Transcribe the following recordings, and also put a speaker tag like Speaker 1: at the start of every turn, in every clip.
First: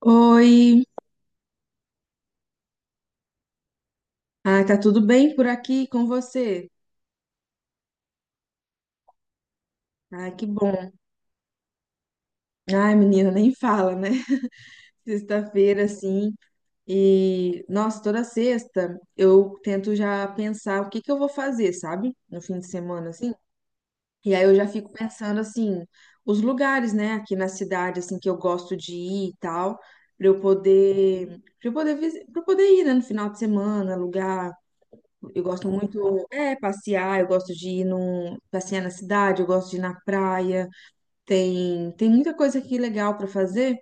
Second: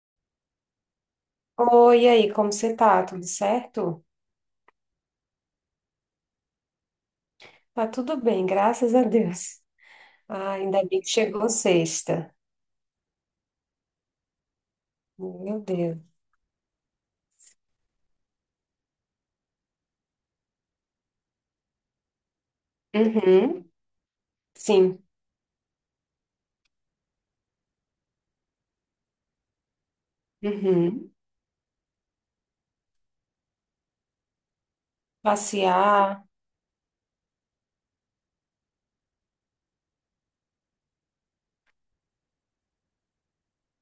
Speaker 1: Oi,
Speaker 2: Oi, e aí, como você tá? Tudo certo?
Speaker 1: tá tudo bem por aqui com você?
Speaker 2: Tá tudo bem, graças a Deus.
Speaker 1: Ah, que
Speaker 2: Ah, ainda
Speaker 1: bom.
Speaker 2: bem que chegou sexta.
Speaker 1: Ai, menina, nem fala, né?
Speaker 2: Meu
Speaker 1: Sexta-feira,
Speaker 2: Deus.
Speaker 1: assim, e nossa, toda sexta eu tento já pensar o que que eu vou fazer, sabe? No fim de semana, assim.
Speaker 2: Uhum,
Speaker 1: E aí eu já fico
Speaker 2: sim.
Speaker 1: pensando, assim, os lugares, né, aqui na cidade, assim, que eu gosto de ir e tal,
Speaker 2: Uhum.
Speaker 1: pra eu poder ir, né, no final de semana, alugar. Eu gosto
Speaker 2: Passear.
Speaker 1: muito, é, passear, eu gosto de ir passear na cidade, eu gosto de ir na praia. Tem muita coisa aqui legal para fazer.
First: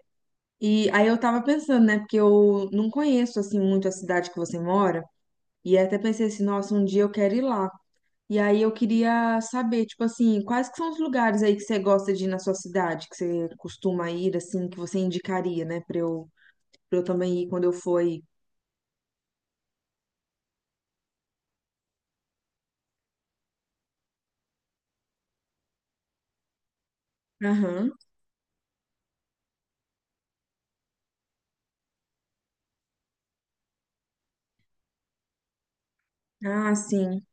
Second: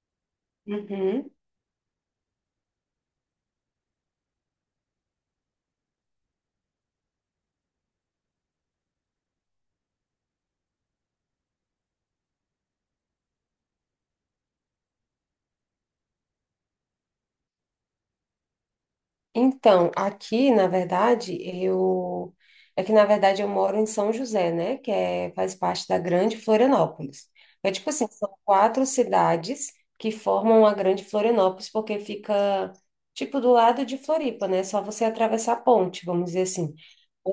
Speaker 1: E aí eu
Speaker 2: Uhum.
Speaker 1: tava pensando, né, porque eu não conheço assim muito a cidade que você mora, e até pensei assim, nossa, um dia eu quero ir lá. E aí eu queria saber, tipo assim, quais que são os lugares aí que você gosta de ir na sua cidade, que você costuma ir assim, que você indicaria, né, para eu também ir quando eu for aí.
Speaker 2: Então, aqui, na verdade, eu é que na verdade eu moro em São José, né, que é faz parte da Grande Florianópolis. É tipo
Speaker 1: Aham.
Speaker 2: assim, são quatro cidades que formam a Grande Florianópolis porque fica tipo do lado de Floripa, né? Só você atravessar a ponte, vamos dizer
Speaker 1: Ah,
Speaker 2: assim.
Speaker 1: sim.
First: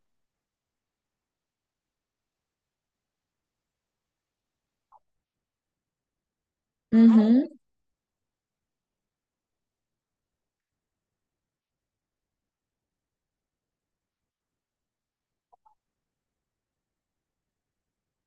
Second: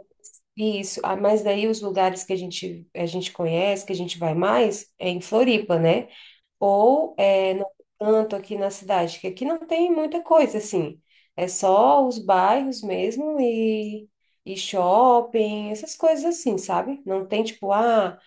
Speaker 2: Isso, ah, mas daí os lugares que a gente conhece, que a gente vai mais, é em Floripa, né? Ou
Speaker 1: Uhum.
Speaker 2: é, no canto aqui na cidade, que aqui não tem muita coisa assim, é só os bairros mesmo e shopping, essas coisas assim, sabe? Não tem tipo, ah,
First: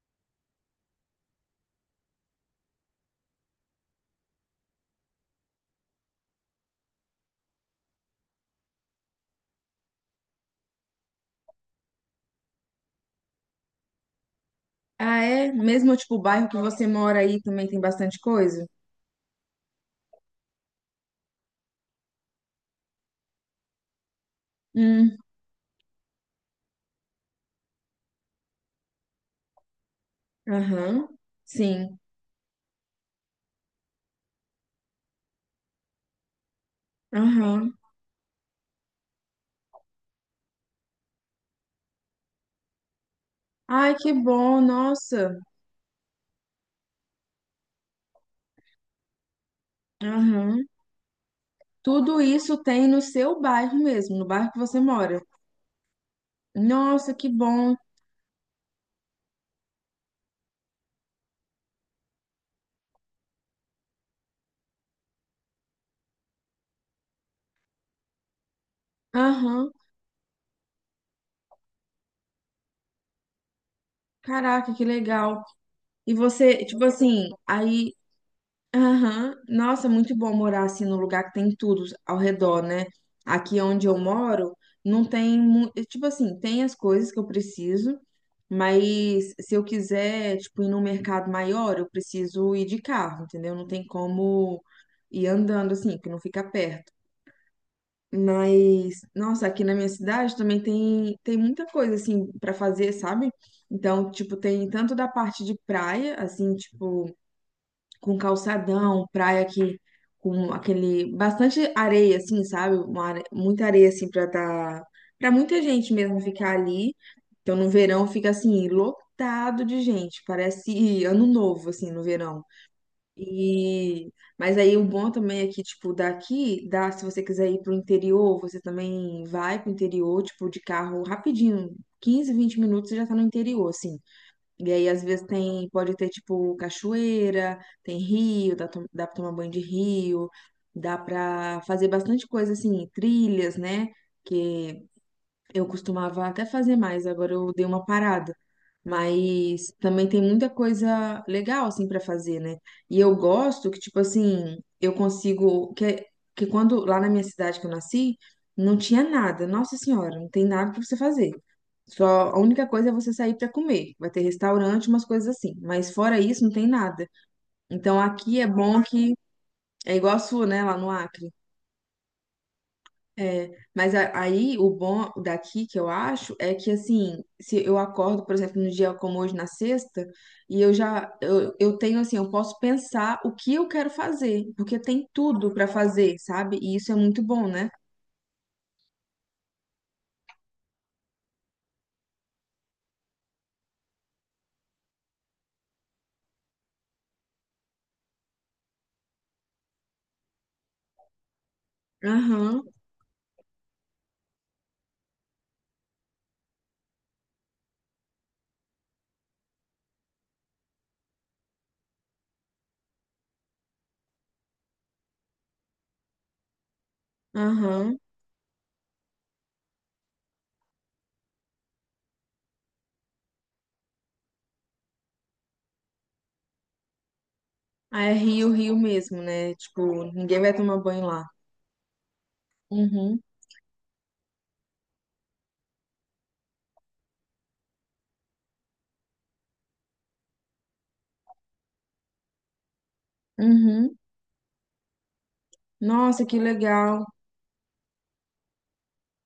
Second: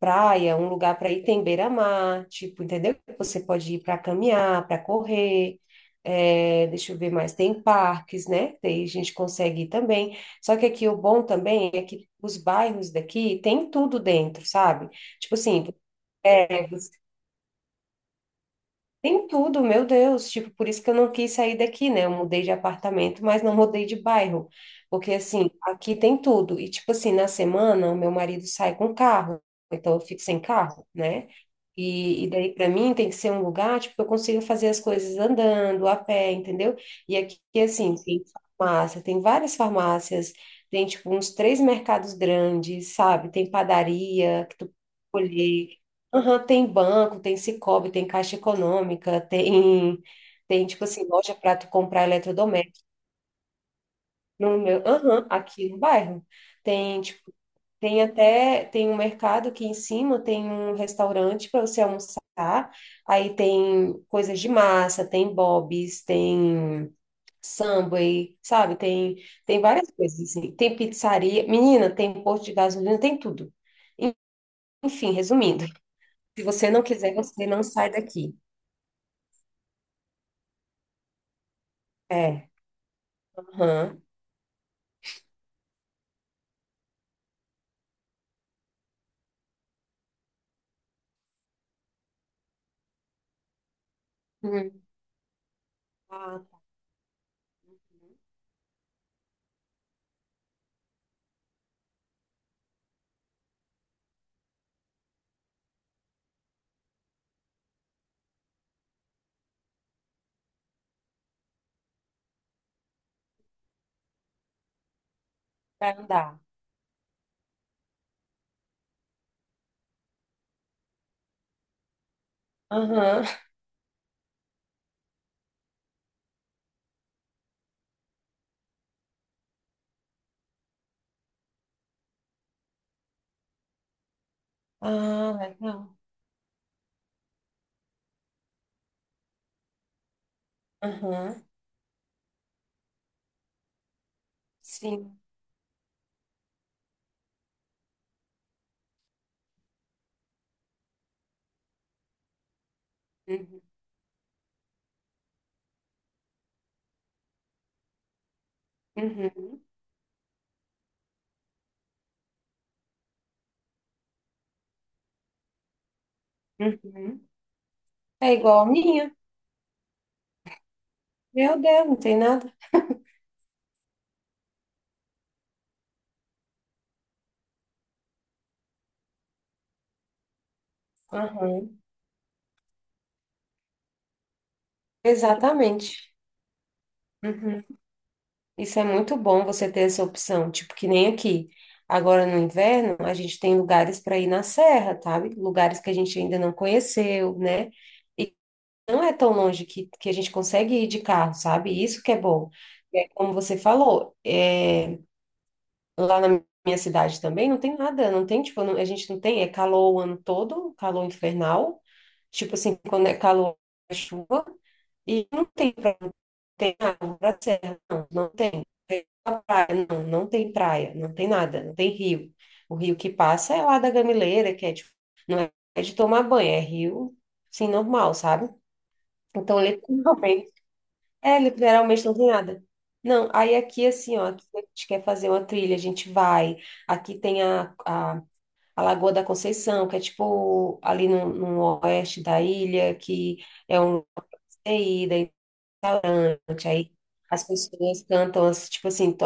Speaker 2: praia, um lugar para ir tem beira-mar, tipo, entendeu? Você pode ir para caminhar, para correr. É, deixa eu ver mais, tem parques, né? Daí a gente consegue ir também. Só que aqui o bom também é que os bairros daqui tem tudo dentro, sabe?
Speaker 1: Ah,
Speaker 2: Tipo
Speaker 1: é?
Speaker 2: assim,
Speaker 1: Mesmo, tipo, o bairro que você mora aí também tem bastante coisa?
Speaker 2: tem tudo, meu Deus. Tipo, por isso que eu não quis sair daqui, né? Eu mudei de apartamento, mas não mudei de bairro. Porque,
Speaker 1: Hum,
Speaker 2: assim, aqui tem tudo. E, tipo assim, na semana, o meu marido sai com carro. Então, eu fico sem carro,
Speaker 1: aham,
Speaker 2: né?
Speaker 1: sim,
Speaker 2: E daí, para mim, tem que ser um lugar, tipo, que eu consiga fazer as coisas andando, a pé, entendeu? E aqui,
Speaker 1: aham.
Speaker 2: assim, tem farmácia, tem várias farmácias, tem, tipo, uns três mercados grandes, sabe? Tem
Speaker 1: Ai, que
Speaker 2: padaria que
Speaker 1: bom,
Speaker 2: tu pode
Speaker 1: nossa,
Speaker 2: escolher. Aham, tem banco, tem Sicoob, tem Caixa Econômica, tem,
Speaker 1: aham.
Speaker 2: tem tipo assim, loja para tu comprar
Speaker 1: Tudo isso
Speaker 2: eletrodoméstico.
Speaker 1: tem no seu bairro mesmo, no bairro que
Speaker 2: No
Speaker 1: você
Speaker 2: meu,
Speaker 1: mora.
Speaker 2: aham, aqui no bairro. Tem,
Speaker 1: Nossa, que
Speaker 2: tipo,
Speaker 1: bom,
Speaker 2: tem até, tem um mercado aqui em cima, tem um restaurante para você almoçar. Aí tem coisas de massa, tem Bob's, tem Subway, sabe? Tem, tem
Speaker 1: aham.
Speaker 2: várias coisas assim. Tem pizzaria, menina, tem posto de gasolina, tem tudo.
Speaker 1: Caraca, que
Speaker 2: Enfim,
Speaker 1: legal.
Speaker 2: resumindo,
Speaker 1: E
Speaker 2: se
Speaker 1: você,
Speaker 2: você não
Speaker 1: tipo
Speaker 2: quiser,
Speaker 1: assim,
Speaker 2: você não sai
Speaker 1: aí.
Speaker 2: daqui.
Speaker 1: Aham. Nossa, muito bom morar assim num lugar que tem tudo ao
Speaker 2: É.
Speaker 1: redor, né? Aqui onde eu
Speaker 2: Aham.
Speaker 1: moro, não tem, tipo assim, tem as coisas que eu preciso, mas se eu quiser, tipo, ir num mercado maior, eu preciso ir de carro, entendeu? Não tem como
Speaker 2: Hum.
Speaker 1: ir andando assim, que não
Speaker 2: Ah,
Speaker 1: fica perto.
Speaker 2: uhum.
Speaker 1: Mas, nossa, aqui na minha cidade também tem, tem muita coisa assim para fazer, sabe? Então, tipo, tem tanto da parte de praia, assim, tipo, com calçadão, praia que com aquele bastante areia assim, sabe? Muita areia assim para muita
Speaker 2: Pra
Speaker 1: gente mesmo
Speaker 2: andar.
Speaker 1: ficar ali. Então no verão fica assim lotado de gente, parece ano novo assim no verão.
Speaker 2: Aham.
Speaker 1: E mas aí o bom também é que tipo daqui, dá se você quiser ir pro interior, você também vai pro interior, tipo de carro rapidinho, 15, 20 minutos você já tá no interior assim. E aí, às vezes,
Speaker 2: Ah,
Speaker 1: tem, pode
Speaker 2: legal.
Speaker 1: ter, tipo, cachoeira, tem rio, dá pra tomar banho de rio, dá
Speaker 2: Aham.
Speaker 1: pra fazer bastante coisa, assim, trilhas, né? Que
Speaker 2: Sim.
Speaker 1: eu costumava até fazer mais, agora eu dei uma parada. Mas também tem muita coisa legal assim para fazer, né? E eu
Speaker 2: Uhum.
Speaker 1: gosto que tipo assim, eu consigo que quando lá na minha cidade que eu nasci, não tinha nada.
Speaker 2: Uhum.
Speaker 1: Nossa Senhora, não tem nada para você fazer. Só a única coisa é você sair para comer. Vai ter restaurante, umas coisas assim, mas fora isso não tem nada.
Speaker 2: Uhum.
Speaker 1: Então
Speaker 2: É
Speaker 1: aqui é
Speaker 2: igual a
Speaker 1: bom que
Speaker 2: minha.
Speaker 1: é igual a sua, né, lá no Acre.
Speaker 2: Meu Deus, não tem nada.
Speaker 1: É, mas aí o bom daqui que eu acho é que assim, se eu acordo, por exemplo, num dia como hoje na sexta, e eu já
Speaker 2: Aham.
Speaker 1: eu tenho assim, eu posso pensar o que eu quero fazer, porque tem tudo pra
Speaker 2: Exatamente.
Speaker 1: fazer, sabe? E isso é muito bom,
Speaker 2: Uhum.
Speaker 1: né?
Speaker 2: Isso é muito bom você ter essa opção, tipo que nem aqui. Agora no inverno, a gente tem lugares para ir na serra, sabe? Lugares que a gente ainda não conheceu, né? Não é tão longe que a gente consegue ir de carro, sabe? Isso que é bom.
Speaker 1: Aham,
Speaker 2: E aí, como você falou, é, lá na minha cidade também não tem nada, não tem, tipo, a gente não tem, é calor o ano todo, calor infernal, tipo assim, quando é calor, é chuva, e não tem pra, não tem água pra serra,
Speaker 1: aham.
Speaker 2: não, não tem. Tem pra praia, não, não tem praia, não tem nada, não tem rio. O rio que passa é lá da Gamileira, que é, tipo, não é de tomar banho, é rio, sim
Speaker 1: Ah, é
Speaker 2: normal, sabe?
Speaker 1: Rio, Rio mesmo, né?
Speaker 2: Então,
Speaker 1: Tipo, ninguém
Speaker 2: literalmente,
Speaker 1: vai tomar banho lá.
Speaker 2: é, literalmente não tem nada.
Speaker 1: Uhum,
Speaker 2: Não, aí aqui assim, ó, aqui a gente quer fazer uma trilha, a gente vai. Aqui tem a, Lagoa da Conceição, que é tipo ali no oeste da ilha, que é um
Speaker 1: uhum.
Speaker 2: lugar de ida,
Speaker 1: Nossa, que
Speaker 2: aí
Speaker 1: legal.
Speaker 2: as pessoas cantam, assim, tipo assim,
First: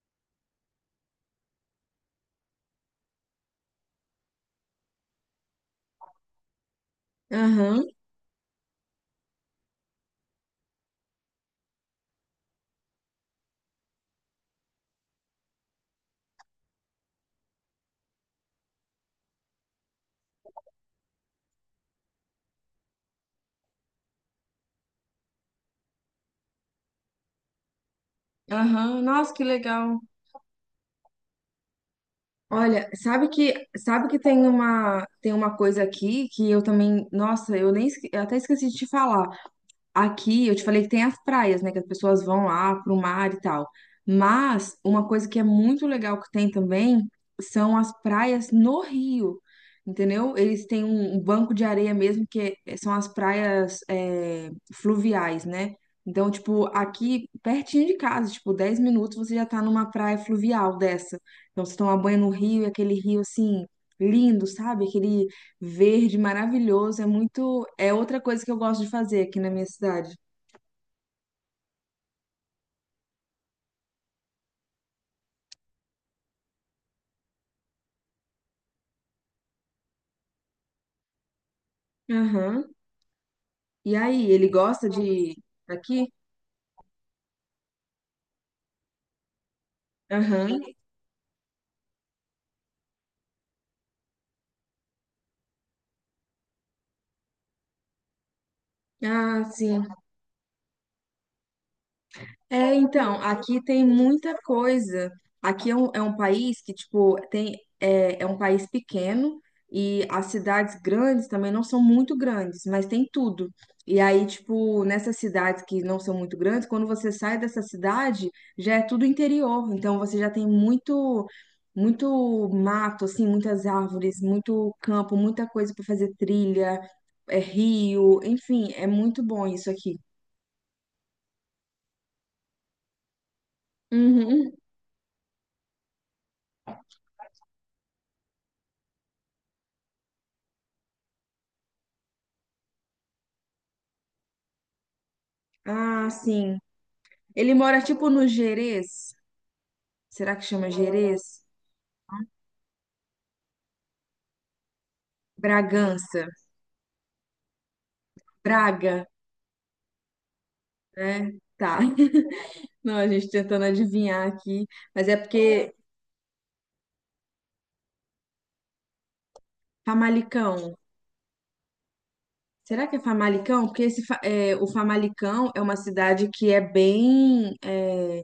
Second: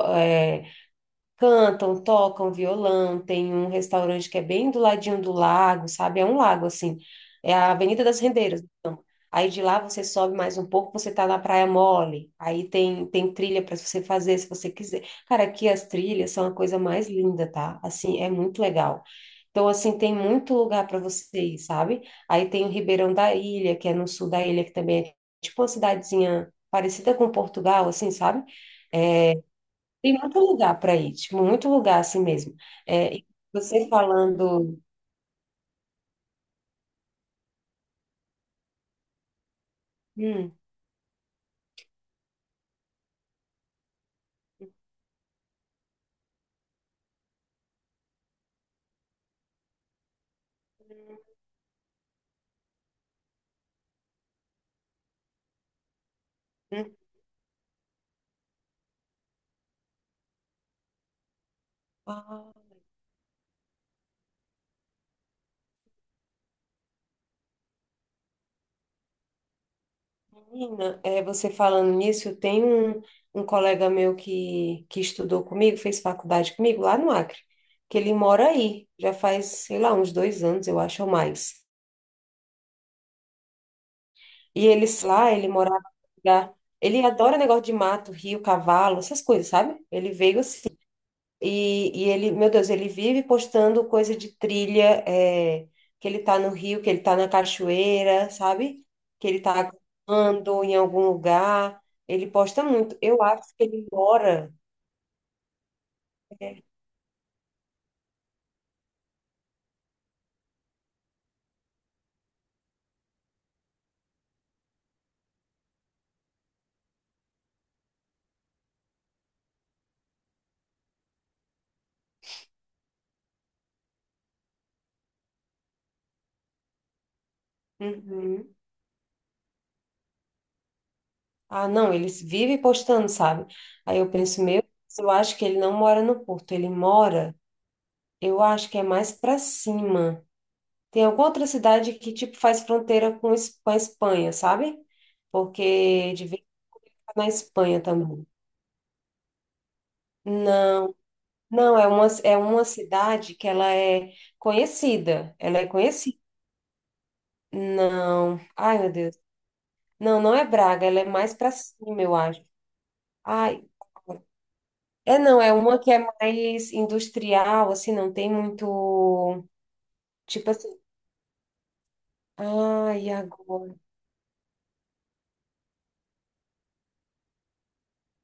Speaker 2: cantam, tocam violão, tem um restaurante que é bem do ladinho do lago, sabe? É um lago, assim. É a
Speaker 1: Aham,
Speaker 2: Avenida das Rendeiras. Então. Aí de lá você sobe mais um pouco, você tá na Praia Mole. Aí tem, tem trilha para você fazer se você quiser. Cara, aqui as trilhas são a coisa mais linda, tá? Assim, é muito legal. Então, assim, tem muito lugar para você ir, sabe? Aí tem o Ribeirão da Ilha, que é no sul da ilha, que também é tipo uma cidadezinha parecida com Portugal, assim, sabe?
Speaker 1: aham.
Speaker 2: É,
Speaker 1: Nossa, que legal.
Speaker 2: tem muito lugar para ir, tipo, muito lugar assim mesmo.
Speaker 1: Olha,
Speaker 2: É, e você
Speaker 1: sabe que
Speaker 2: falando.
Speaker 1: tem uma coisa aqui que eu também, nossa, eu nem esque- eu até esqueci de te falar. Aqui
Speaker 2: Hum,
Speaker 1: eu te falei que tem as praias, né? Que as pessoas vão lá pro mar e tal. Mas uma coisa que é muito legal que tem também são as praias no Rio, entendeu? Eles têm um banco de areia mesmo, são as praias fluviais, né? Então, tipo,
Speaker 2: hum,
Speaker 1: aqui pertinho de casa, tipo, 10 minutos você já tá numa praia fluvial dessa. Então, você toma banho no rio, e
Speaker 2: ah,
Speaker 1: aquele rio assim, lindo, sabe? Aquele verde, maravilhoso, é muito, é outra coisa que eu gosto de fazer aqui na minha cidade.
Speaker 2: menina, é, você falando nisso, tem um colega meu que estudou comigo, fez faculdade comigo lá no Acre, que ele mora aí, já faz, sei lá, uns 2 anos, eu acho, ou mais.
Speaker 1: Aham. E aí, ele
Speaker 2: E
Speaker 1: gosta
Speaker 2: eles lá,
Speaker 1: de
Speaker 2: ele morava num
Speaker 1: aqui?
Speaker 2: lugar- ele adora negócio de mato, rio, cavalo, essas coisas, sabe? Ele veio
Speaker 1: Aham.
Speaker 2: assim. E ele, meu Deus, ele vive postando coisa de trilha, é, que ele tá no rio, que ele tá na cachoeira, sabe? Que ele
Speaker 1: Ah,
Speaker 2: tá
Speaker 1: sim.
Speaker 2: andando em algum lugar. Ele posta
Speaker 1: É,
Speaker 2: muito.
Speaker 1: então,
Speaker 2: Eu acho
Speaker 1: aqui
Speaker 2: que ele
Speaker 1: tem muita
Speaker 2: mora.
Speaker 1: coisa. Aqui é um país
Speaker 2: É,
Speaker 1: que, tipo, é um país pequeno e as cidades grandes também não são muito grandes, mas tem tudo. E aí, tipo, nessas cidades que não são muito grandes, quando você sai dessa cidade, já é tudo interior. Então, você já tem muito, muito mato, assim, muitas árvores, muito campo, muita coisa para fazer trilha, é rio,
Speaker 2: uhum.
Speaker 1: enfim, é muito bom isso aqui.
Speaker 2: Ah, não, ele vive postando, sabe? Aí eu penso,
Speaker 1: Uhum.
Speaker 2: meu, eu acho que ele não mora no Porto, ele mora, eu acho que é mais pra cima. Tem alguma outra cidade que, tipo, faz fronteira com com a Espanha, sabe?
Speaker 1: Ah,
Speaker 2: Porque de vez em
Speaker 1: sim.
Speaker 2: quando tá na
Speaker 1: Ele
Speaker 2: Espanha
Speaker 1: mora tipo no
Speaker 2: também.
Speaker 1: Gerês. Será que chama
Speaker 2: Não,
Speaker 1: Gerês?
Speaker 2: não, é uma cidade que ela é conhecida. Ela é conhecida.
Speaker 1: Bragança,
Speaker 2: Não. Ai, meu
Speaker 1: Braga,
Speaker 2: Deus. Não, não é Braga, ela é
Speaker 1: né?
Speaker 2: mais para
Speaker 1: Tá.
Speaker 2: cima, eu acho.
Speaker 1: Não, a gente
Speaker 2: Ai,
Speaker 1: tentando adivinhar aqui, mas é
Speaker 2: é não, é
Speaker 1: porque
Speaker 2: uma que é mais industrial, assim, não tem muito, tipo
Speaker 1: Famalicão.
Speaker 2: assim,
Speaker 1: Será que é
Speaker 2: ai,
Speaker 1: Famalicão?
Speaker 2: agora.
Speaker 1: Porque esse, é, o Famalicão é uma cidade que é bem, é,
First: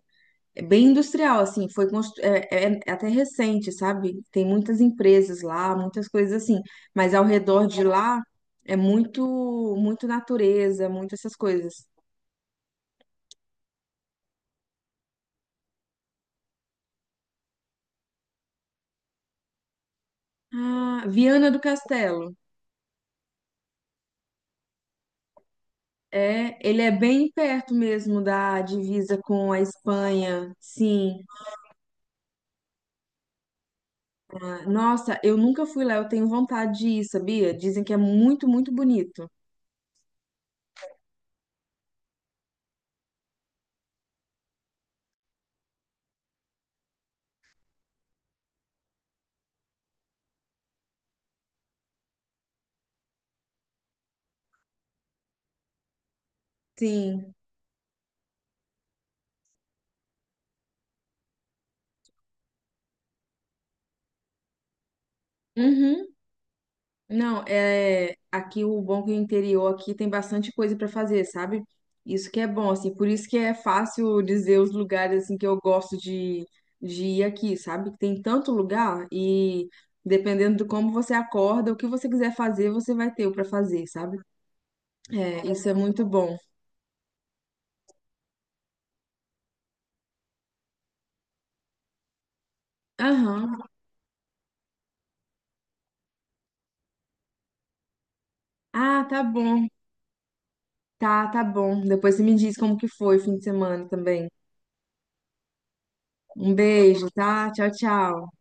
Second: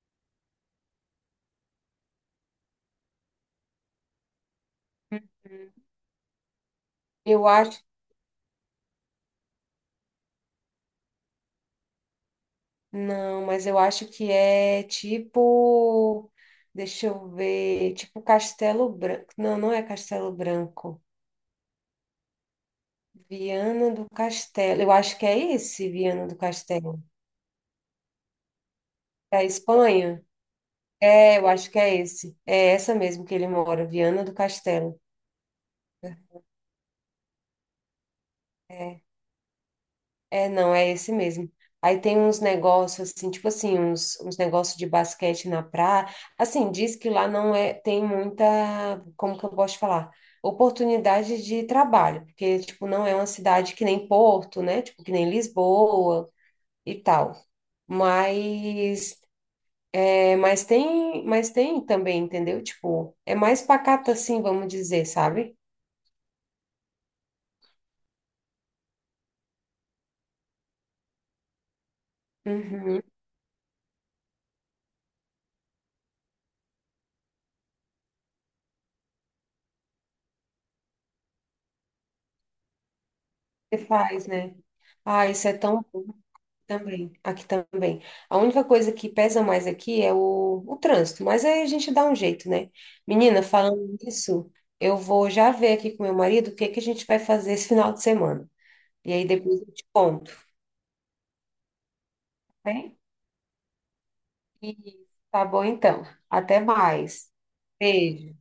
Speaker 1: é bem industrial, assim, é até recente, sabe? Tem muitas empresas lá, muitas coisas assim, mas ao
Speaker 2: Eu
Speaker 1: redor
Speaker 2: acho.
Speaker 1: de lá é muito, muito natureza, muito essas coisas.
Speaker 2: Não, mas eu acho que é tipo. Deixa eu ver. Tipo Castelo Branco. Não, não é Castelo Branco.
Speaker 1: Ah, Viana do Castelo.
Speaker 2: Viana do Castelo. Eu acho que é esse, Viana do
Speaker 1: É, ele é
Speaker 2: Castelo.
Speaker 1: bem perto mesmo da divisa
Speaker 2: Da
Speaker 1: com a
Speaker 2: Espanha?
Speaker 1: Espanha. Sim.
Speaker 2: É, eu acho que é esse. É essa mesmo que ele mora, Viana do
Speaker 1: Ah,
Speaker 2: Castelo.
Speaker 1: nossa, eu nunca fui lá, eu tenho vontade de ir, sabia? Dizem que é muito, muito
Speaker 2: É.
Speaker 1: bonito.
Speaker 2: É, não, é esse mesmo. Aí tem uns negócios assim, tipo assim, uns negócios de basquete na praia. Assim, diz que lá não é, tem muita, como que eu posso te falar? Oportunidade de trabalho, porque, tipo, não é uma cidade que nem Porto, né? Tipo, que nem Lisboa e tal.
Speaker 1: Sim.
Speaker 2: Mas, é, mas tem também, entendeu? Tipo, é mais pacato assim, vamos dizer, sabe?
Speaker 1: Uhum. Não, é aqui o bom é que o interior aqui tem bastante coisa para fazer, sabe? Isso que é bom, assim,
Speaker 2: Uhum.
Speaker 1: por isso que é fácil dizer os lugares assim que eu gosto de ir aqui, sabe? Que tem tanto lugar e dependendo de como você acorda, o que você quiser fazer, você vai ter o para
Speaker 2: Você
Speaker 1: fazer, sabe?
Speaker 2: faz, né? Ah,
Speaker 1: É,
Speaker 2: isso é
Speaker 1: isso é
Speaker 2: tão.
Speaker 1: muito bom.
Speaker 2: Também, aqui também. A única coisa que pesa mais aqui é o trânsito, mas aí a gente dá um jeito, né? Menina,
Speaker 1: Aham.
Speaker 2: falando nisso, eu vou já ver aqui com meu marido o que que a gente vai fazer esse final de semana.
Speaker 1: Ah,
Speaker 2: E
Speaker 1: tá
Speaker 2: aí depois
Speaker 1: bom.
Speaker 2: eu te conto,
Speaker 1: Tá, tá bom. Depois você me diz como que
Speaker 2: né?
Speaker 1: foi o fim de semana também.
Speaker 2: E tá bom então.
Speaker 1: Um
Speaker 2: Até
Speaker 1: beijo,
Speaker 2: mais.
Speaker 1: tá? Tchau, tchau.
Speaker 2: Beijo.